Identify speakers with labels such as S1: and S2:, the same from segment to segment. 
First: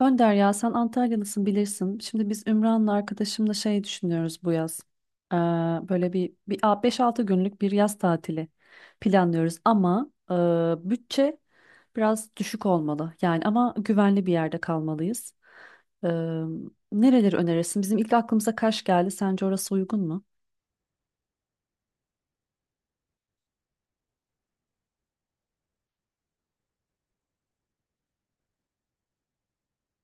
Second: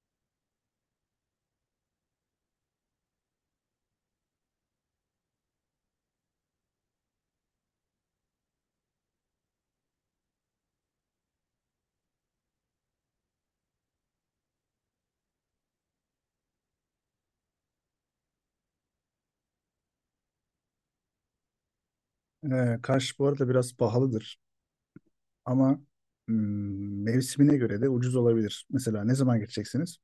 S1: Önder ya sen Antalyalısın bilirsin. Şimdi biz Ümran'la arkadaşımla şey düşünüyoruz bu yaz. Ee, böyle bir 5-6 günlük bir yaz tatili planlıyoruz ama bütçe biraz düşük olmalı. Yani ama güvenli bir yerde kalmalıyız. Ee, nereleri önerirsin? Bizim ilk aklımıza Kaş geldi. Sence orası uygun mu?
S2: Kaş bu arada biraz pahalıdır ama mevsimine göre de ucuz olabilir. Mesela ne zaman gideceksiniz?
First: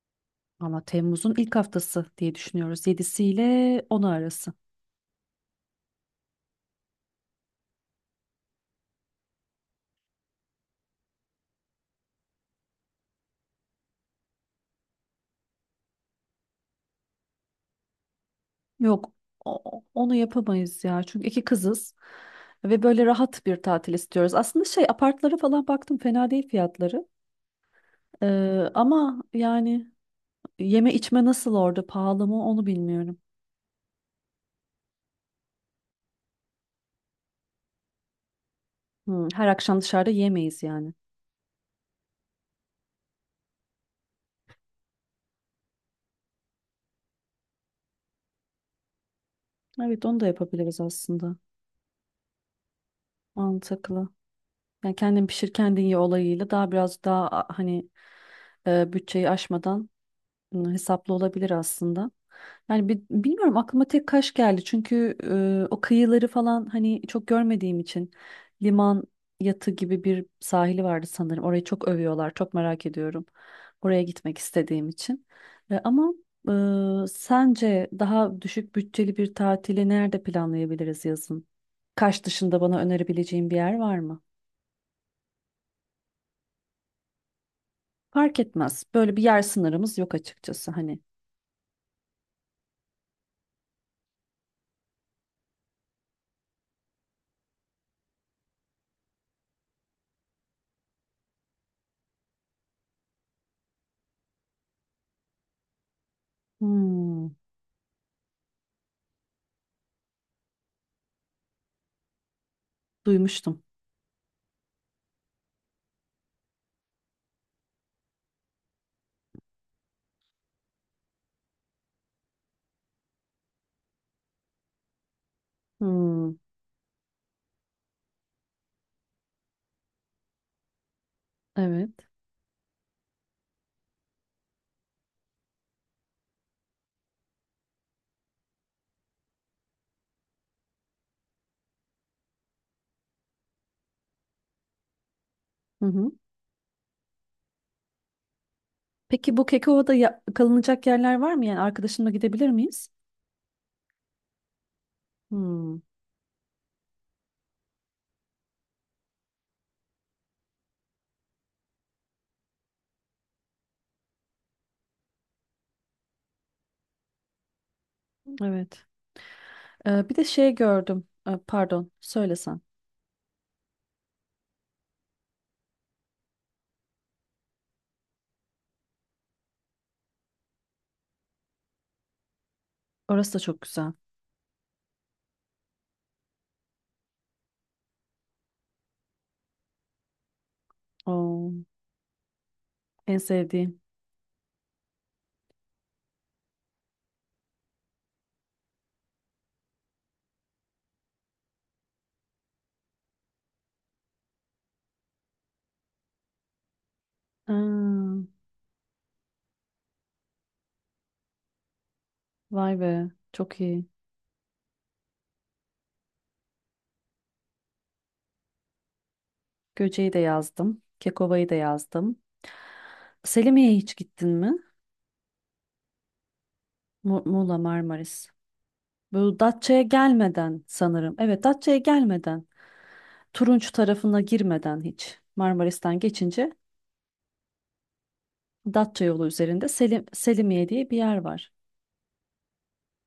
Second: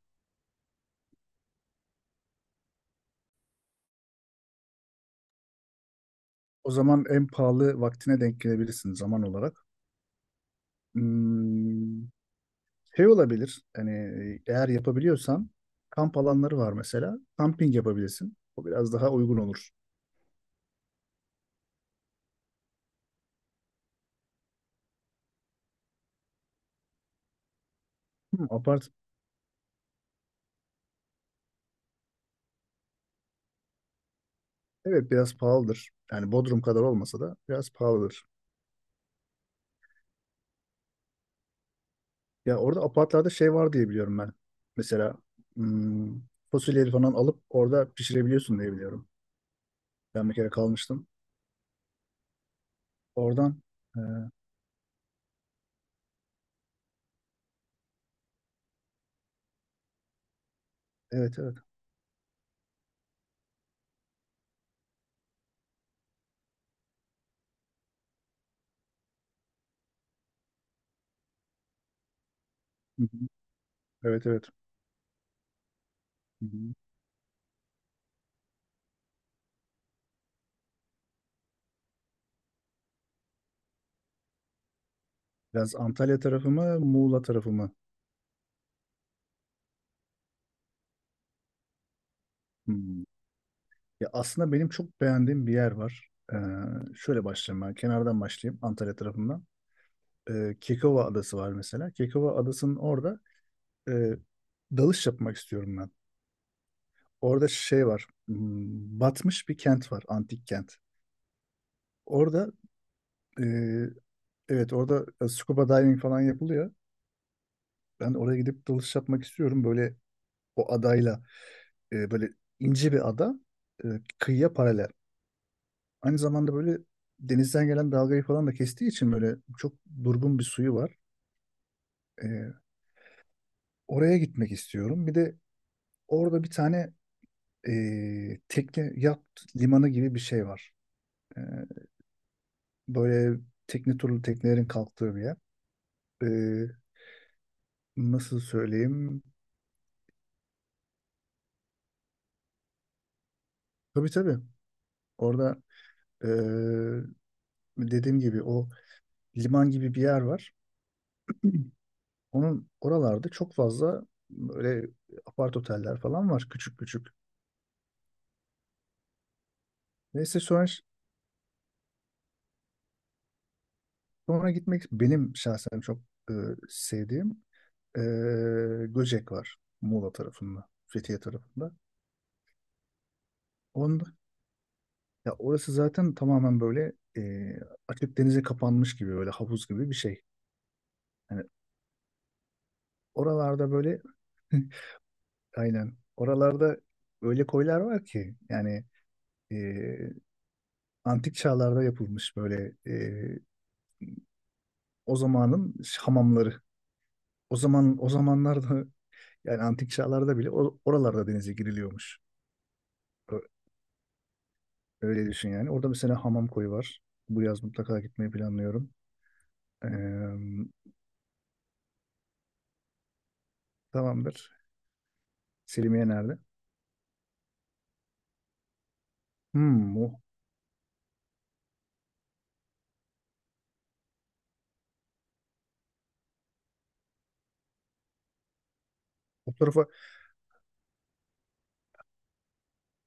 S1: Ama Temmuz'un ilk haftası diye düşünüyoruz. 7'si ile 10'u arası.
S2: O zaman en pahalı vaktine denk gelebilirsiniz zaman olarak. Hmm, Şey olabilir, yani eğer yapabiliyorsan kamp alanları var mesela. Kamping yapabilirsin. O biraz daha
S1: Yok
S2: uygun olur.
S1: onu yapamayız ya. Çünkü iki kızız ve böyle rahat bir tatil istiyoruz. Aslında şey apartlara falan baktım, fena değil fiyatları. Ee,
S2: Apart,
S1: ama yani yeme içme nasıl, orada pahalı mı onu bilmiyorum.
S2: evet, biraz pahalıdır. Yani Bodrum kadar olmasa da biraz pahalıdır.
S1: Her akşam dışarıda yemeyiz yani.
S2: Ya orada apartlarda şey var diye biliyorum ben. Mesela hmm, fasulyeleri falan alıp orada pişirebiliyorsun diye biliyorum.
S1: Evet, onu da
S2: Ben bir kere
S1: yapabiliriz
S2: kalmıştım.
S1: aslında.
S2: Oradan e,
S1: Mantıklı. Yani kendin pişir kendin ye olayıyla daha biraz daha hani bütçeyi aşmadan hesaplı
S2: evet,
S1: olabilir
S2: evet.
S1: aslında. Yani bilmiyorum, aklıma tek Kaş geldi. Çünkü o kıyıları falan hani çok görmediğim için, liman yatı gibi bir sahili vardı sanırım. Orayı çok övüyorlar. Çok merak
S2: Hı hı.
S1: ediyorum. Oraya
S2: Evet,
S1: gitmek
S2: evet.
S1: istediğim için. Ama
S2: Hı hı.
S1: sence daha düşük bütçeli bir tatili nerede planlayabiliriz yazın? Kaş dışında bana önerebileceğin bir yer var mı?
S2: Biraz Antalya tarafı mı, Muğla tarafı mı?
S1: Fark etmez. Böyle bir yer sınırımız yok açıkçası hani.
S2: Hmm. Ya aslında benim çok beğendiğim bir yer var. Şöyle başlayayım ben. Kenardan başlayayım Antalya tarafından. Kekova Adası var mesela. Kekova Adası'nın orada e, dalış yapmak istiyorum ben.
S1: Hmm,
S2: Orada şey var. Batmış bir kent var. Antik kent. Orada e,
S1: duymuştum.
S2: evet, orada scuba diving falan yapılıyor. Ben oraya gidip dalış yapmak istiyorum. Böyle o adayla, böyle ince bir ada e, kıyıya paralel. Aynı
S1: Hmm.
S2: zamanda böyle denizden gelen dalgayı falan da kestiği için böyle çok durgun bir suyu var.
S1: Evet.
S2: E, Oraya gitmek istiyorum. Bir de orada bir tane tekne yat limanı gibi bir şey var. E, Böyle tekne turlu teknelerin kalktığı bir yer.
S1: Hı hı.
S2: E, Nasıl söyleyeyim?
S1: Peki bu Kekova'da kalınacak yerler var mı? Yani arkadaşımla gidebilir miyiz?
S2: Tabii tabii. Orada
S1: Hmm,
S2: e, dediğim gibi o liman gibi bir yer var. Onun oralarda çok fazla böyle apart oteller falan var, küçük küçük.
S1: evet. Bir de
S2: Neyse
S1: şey
S2: sonra,
S1: gördüm. Pardon, söylesen.
S2: sonra gitmek benim şahsen çok e, sevdiğim, e, Göcek var Muğla tarafında, Fethiye tarafında.
S1: Orası da çok güzel.
S2: Onda, Ya orası zaten tamamen böyle, açık denize kapanmış gibi böyle havuz gibi bir şey. Yani
S1: Oo, en
S2: oralarda
S1: sevdiğim.
S2: böyle aynen oralarda öyle koylar var ki yani, e, antik çağlarda yapılmış böyle, o zamanın hamamları. O zaman o
S1: Aa,
S2: zamanlarda yani antik çağlarda bile oralarda denize giriliyormuş.
S1: vay be,
S2: Ö-
S1: çok iyi.
S2: Öyle düşün yani. Orada mesela hamam koyu var. Bu yaz mutlaka gitmeyi planlıyorum. Ee,
S1: Göce'yi de yazdım. Kekova'yı da yazdım. Selimiye'ye hiç gittin mi?
S2: Tamamdır. Selimiye nerede?
S1: Muğla, Marmaris. Bu Datça'ya
S2: Hmm, o,
S1: gelmeden sanırım. Evet, Datça'ya gelmeden. Turunç tarafına girmeden hiç. Marmaris'ten geçince Datça yolu
S2: o
S1: üzerinde
S2: tarafa
S1: Selimiye diye bir yer var.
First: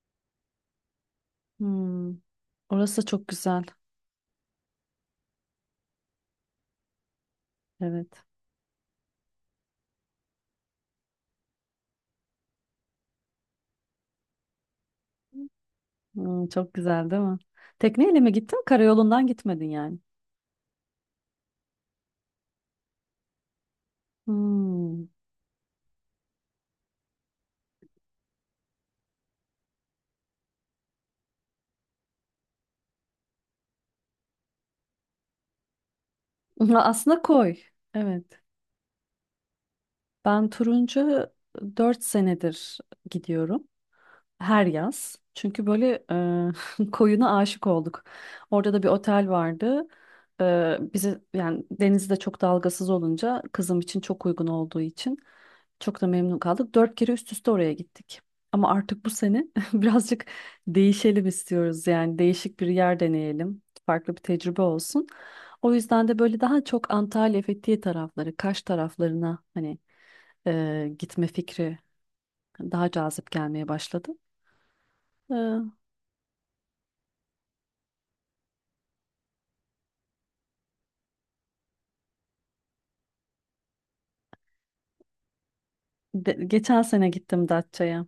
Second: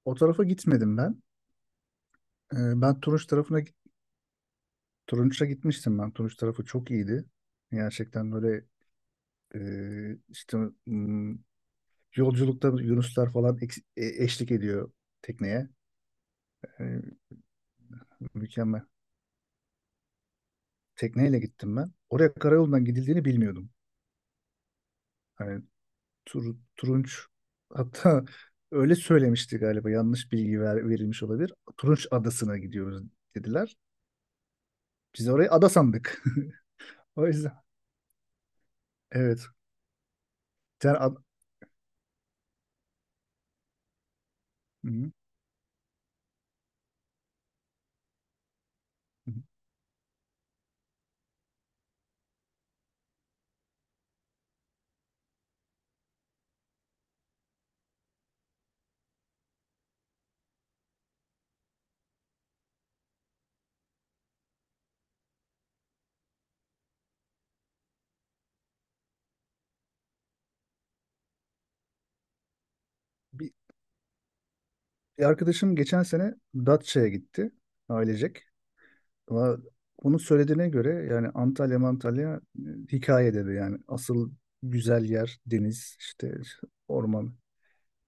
S2: o tarafa gitmedim ben.
S1: Hmm,
S2: Ee, ben
S1: Orası da
S2: Turunç
S1: çok
S2: tarafına
S1: güzel.
S2: git- Turunç'a gitmiştim ben. Turunç tarafı çok iyiydi.
S1: Evet.
S2: Gerçekten böyle, işte hmm, yolculukta yunuslar falan eşlik ediyor tekneye.
S1: Çok güzel
S2: E,
S1: değil mi? Tekneyle mi gittin?
S2: Mükemmel.
S1: Karayolundan gitmedin yani.
S2: Tekneyle gittim ben. Oraya karayolundan gidildiğini bilmiyordum.
S1: Hmm.
S2: Hani Turunç, hatta öyle söylemişti galiba, yanlış bilgi verilmiş olabilir. Turunç Adası'na gidiyoruz dediler. Biz orayı ada sandık.
S1: Aslında
S2: O yüzden,
S1: koy. Evet.
S2: evet.
S1: Ben
S2: Yani.
S1: Turuncu 4 senedir gidiyorum. Her
S2: Hı
S1: yaz. Çünkü böyle koyuna aşık olduk. Orada da bir otel
S2: hı.
S1: vardı. E, bize yani, denizi de çok dalgasız olunca kızım için çok uygun olduğu için çok da memnun kaldık. 4 kere üst üste oraya gittik. Ama artık bu sene birazcık değişelim istiyoruz. Yani değişik bir yer deneyelim. Farklı bir tecrübe olsun. O yüzden de böyle daha çok Antalya, Fethiye tarafları, Kaş taraflarına hani gitme fikri daha cazip
S2: Bir,
S1: gelmeye başladı.
S2: bir arkadaşım geçen sene Datça'ya gitti ailecek. Ama onun söylediğine göre yani Antalya Antalya hikaye dedi yani, asıl güzel yer deniz işte,
S1: Geçen sene
S2: orman.
S1: gittim Datça'ya.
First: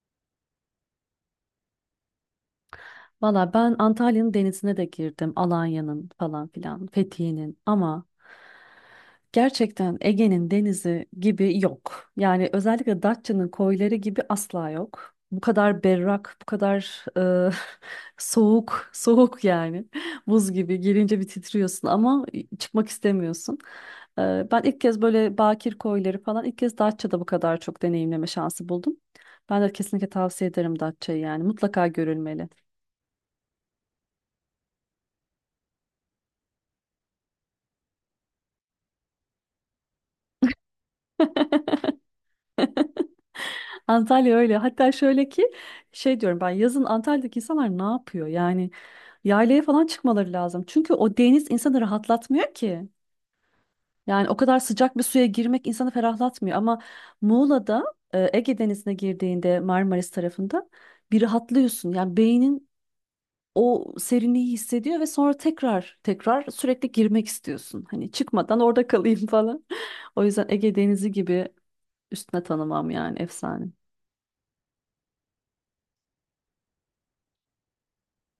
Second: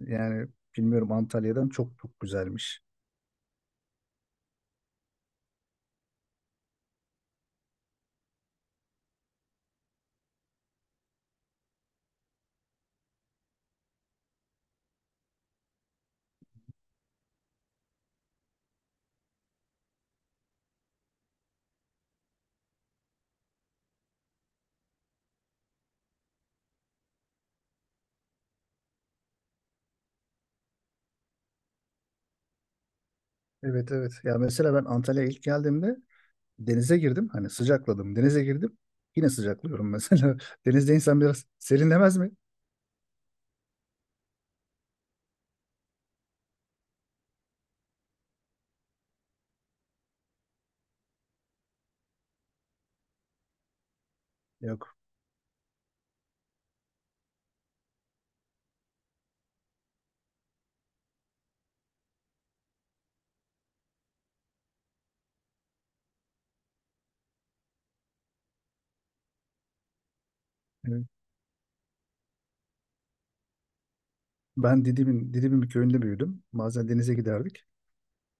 S2: Yani bilmiyorum, Antalya'dan çok çok güzelmiş.
S1: Valla ben Antalya'nın denizine de girdim. Alanya'nın falan filan, Fethiye'nin, ama gerçekten Ege'nin denizi gibi yok. Yani özellikle Datça'nın koyları gibi asla yok. Bu kadar berrak, bu kadar e, soğuk, soğuk yani. Buz gibi girince bir titriyorsun ama çıkmak istemiyorsun. Ben ilk kez böyle bakir koyları falan ilk kez Datça'da bu kadar çok deneyimleme şansı buldum. Ben de kesinlikle tavsiye ederim Datça'yı, yani mutlaka görülmeli.
S2: Evet, evet. Ya mesela ben Antalya'ya ilk geldiğimde denize girdim. Hani sıcakladım. Denize girdim. Yine sıcaklıyorum mesela. Denizde insan biraz serinlemez mi?
S1: Antalya öyle. Hatta şöyle ki, şey diyorum ben, yazın Antalya'daki insanlar ne yapıyor? Yani yaylaya falan çıkmaları lazım. Çünkü o deniz insanı rahatlatmıyor ki. Yani o kadar
S2: Yok.
S1: sıcak bir suya girmek insanı ferahlatmıyor. Ama Muğla'da Ege Denizi'ne girdiğinde, Marmaris tarafında, bir rahatlıyorsun. Yani beynin o serinliği hissediyor ve sonra tekrar tekrar sürekli girmek istiyorsun. Hani çıkmadan orada kalayım falan. O yüzden Ege
S2: Evet.
S1: Denizi gibi üstüne tanımam, yani efsane.
S2: Ben Didim'in bir köyünde büyüdüm. Bazen denize giderdik.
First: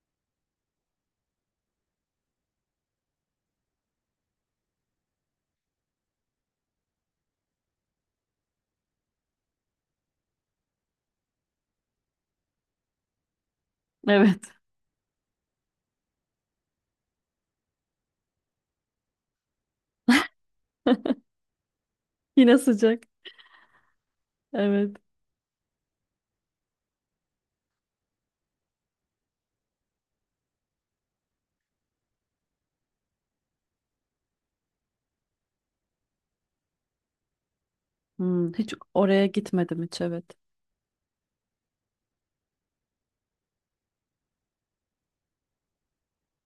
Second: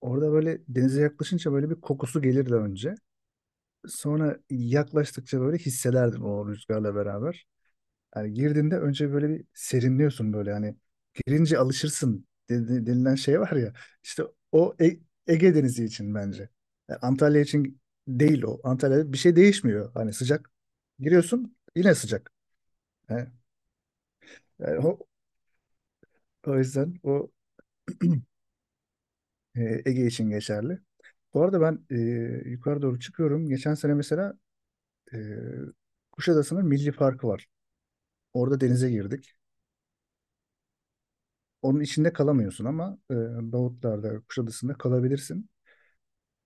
S2: Orada böyle denize yaklaşınca böyle bir kokusu gelirdi önce. Sonra yaklaştıkça böyle hissederdim o rüzgarla beraber. Yani girdiğinde önce böyle bir serinliyorsun, böyle hani girince alışırsın denilen şey var ya, işte
S1: Evet.
S2: o, Ege Denizi için bence. Yani Antalya için değil o. Antalya'da bir şey değişmiyor. Hani sıcak giriyorsun, yine sıcak.
S1: Yine sıcak.
S2: Yani, yani
S1: Evet.
S2: o yüzden Ege için geçerli. Bu arada ben yukarı doğru çıkıyorum. Geçen sene mesela e, Kuşadası'nın Milli Parkı var. Orada
S1: Hiç
S2: denize
S1: oraya
S2: girdik.
S1: gitmedim hiç, evet.
S2: Onun içinde kalamıyorsun ama Davutlar'da, Kuşadası'nda kalabilirsin.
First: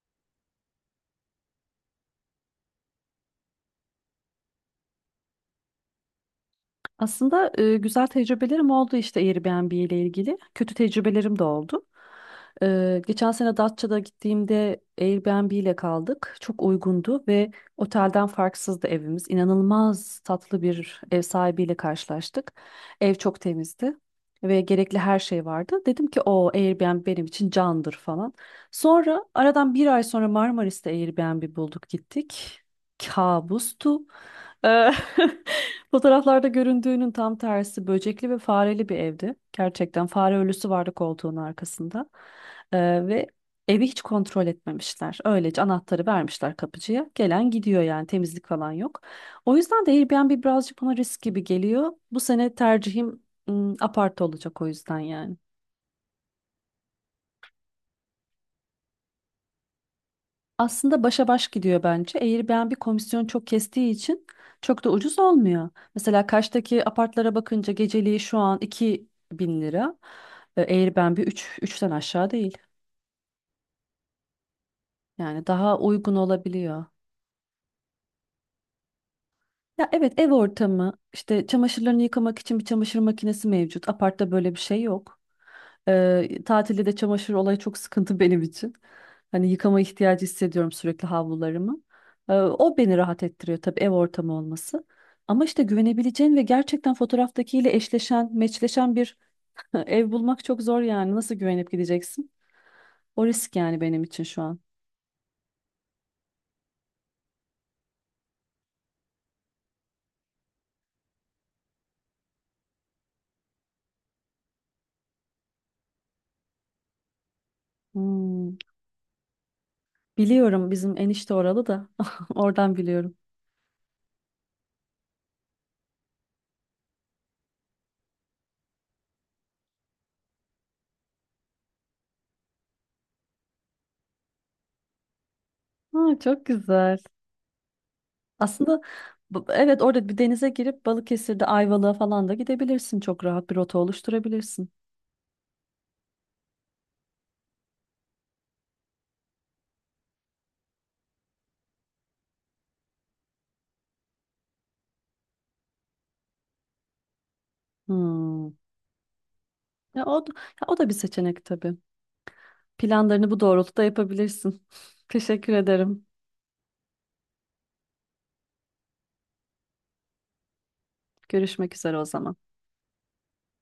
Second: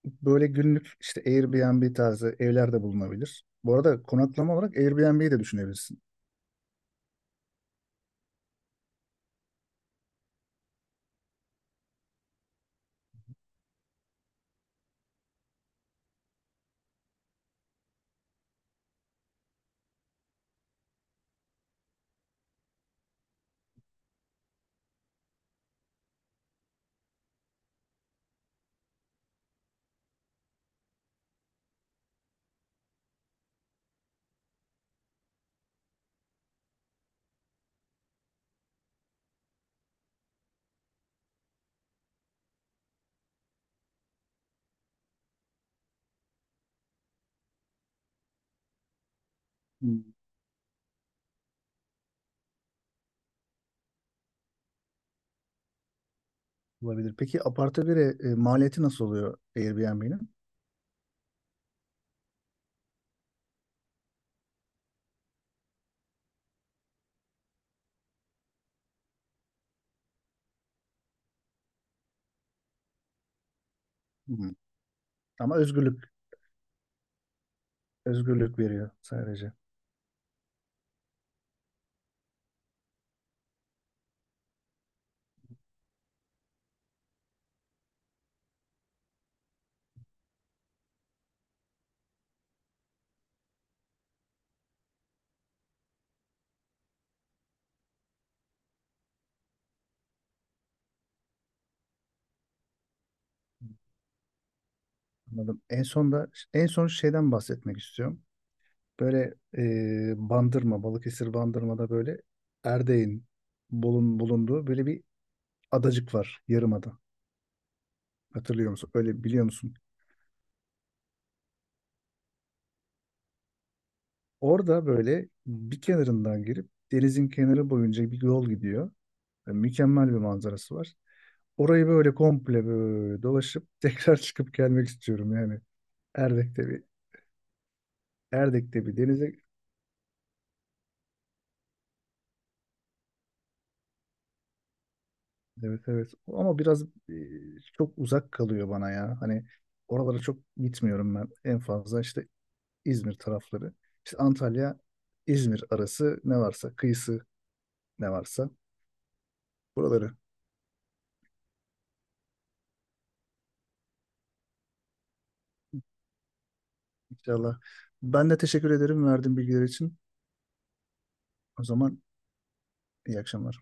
S2: Böyle günlük işte Airbnb tarzı evler de bulunabilir. Bu arada konaklama olarak Airbnb'yi de düşünebilirsin.
S1: Aslında güzel tecrübelerim oldu işte Airbnb ile ilgili. Kötü tecrübelerim de oldu. Geçen sene Datça'da gittiğimde Airbnb ile kaldık. Çok uygundu ve otelden farksızdı evimiz. İnanılmaz tatlı bir ev sahibiyle karşılaştık. Ev çok temizdi ve gerekli her şey vardı. Dedim ki o Airbnb benim için candır falan. Sonra, aradan bir ay sonra, Marmaris'te Airbnb bulduk gittik. Kabustu. Eee, fotoğraflarda göründüğünün tam tersi, böcekli ve fareli bir evdi. Gerçekten fare ölüsü vardı koltuğun arkasında. Ve evi hiç kontrol etmemişler. Öylece anahtarı vermişler kapıcıya. Gelen gidiyor yani, temizlik falan yok. O yüzden de
S2: Hmm.
S1: Airbnb birazcık bana risk gibi geliyor. Bu sene tercihim apart olacak o yüzden yani.
S2: Olabilir. Peki aparte bire maliyeti nasıl oluyor Airbnb'nin?
S1: Aslında başa baş gidiyor bence. Airbnb komisyon çok kestiği için çok da ucuz olmuyor. Mesela Kaş'taki apartlara bakınca geceliği şu an 2.000 lira. Airbnb üçten aşağı değil.
S2: Hmm.
S1: Yani
S2: Ama
S1: daha
S2: özgürlük
S1: uygun olabiliyor.
S2: özgürlük veriyor sadece.
S1: Ya evet, ev ortamı işte, çamaşırlarını yıkamak için bir çamaşır makinesi mevcut. Apartta böyle bir şey yok. Tatilde de çamaşır olayı çok sıkıntı benim için. Hani yıkama ihtiyacı hissediyorum sürekli havlularımı. O beni rahat ettiriyor tabii, ev ortamı olması. Ama işte güvenebileceğin ve gerçekten fotoğraftakiyle eşleşen, meçleşen bir ev bulmak çok zor yani. Nasıl güvenip gideceksin? O risk yani benim için şu an.
S2: Anladım. En son şeyden bahsetmek istiyorum. Böyle Balıkesir Bandırma'da böyle Erdeğ'in bulunduğu böyle bir adacık var. Yarımada.
S1: Hmm.
S2: Hatırlıyor musun? Öyle biliyor musun?
S1: Biliyorum, bizim enişte oralı da oradan biliyorum.
S2: Orada böyle bir kenarından girip denizin kenarı boyunca bir yol gidiyor. Yani mükemmel bir manzarası var. Orayı böyle komple, böyle dolaşıp tekrar çıkıp gelmek istiyorum yani.
S1: Ha, çok
S2: Erdek'te bir
S1: güzel. Aslında
S2: Erdek'te bir denize,
S1: evet, orada bir denize girip Balıkesir'de Ayvalık'a falan da gidebilirsin. Çok rahat bir rota oluşturabilirsin.
S2: evet, evet, ama biraz çok uzak kalıyor bana ya. Hani oralara çok gitmiyorum ben. En fazla işte İzmir tarafları. İşte Antalya, İzmir arası ne varsa, kıyısı ne varsa,
S1: Hmm. Ya
S2: buraları.
S1: o, da- ya o da bir seçenek tabii. Planlarını bu doğrultuda yapabilirsin. Teşekkür ederim.
S2: İnşallah. Ben de teşekkür ederim verdiğin bilgiler için. O
S1: Görüşmek üzere
S2: zaman
S1: o zaman.
S2: iyi akşamlar.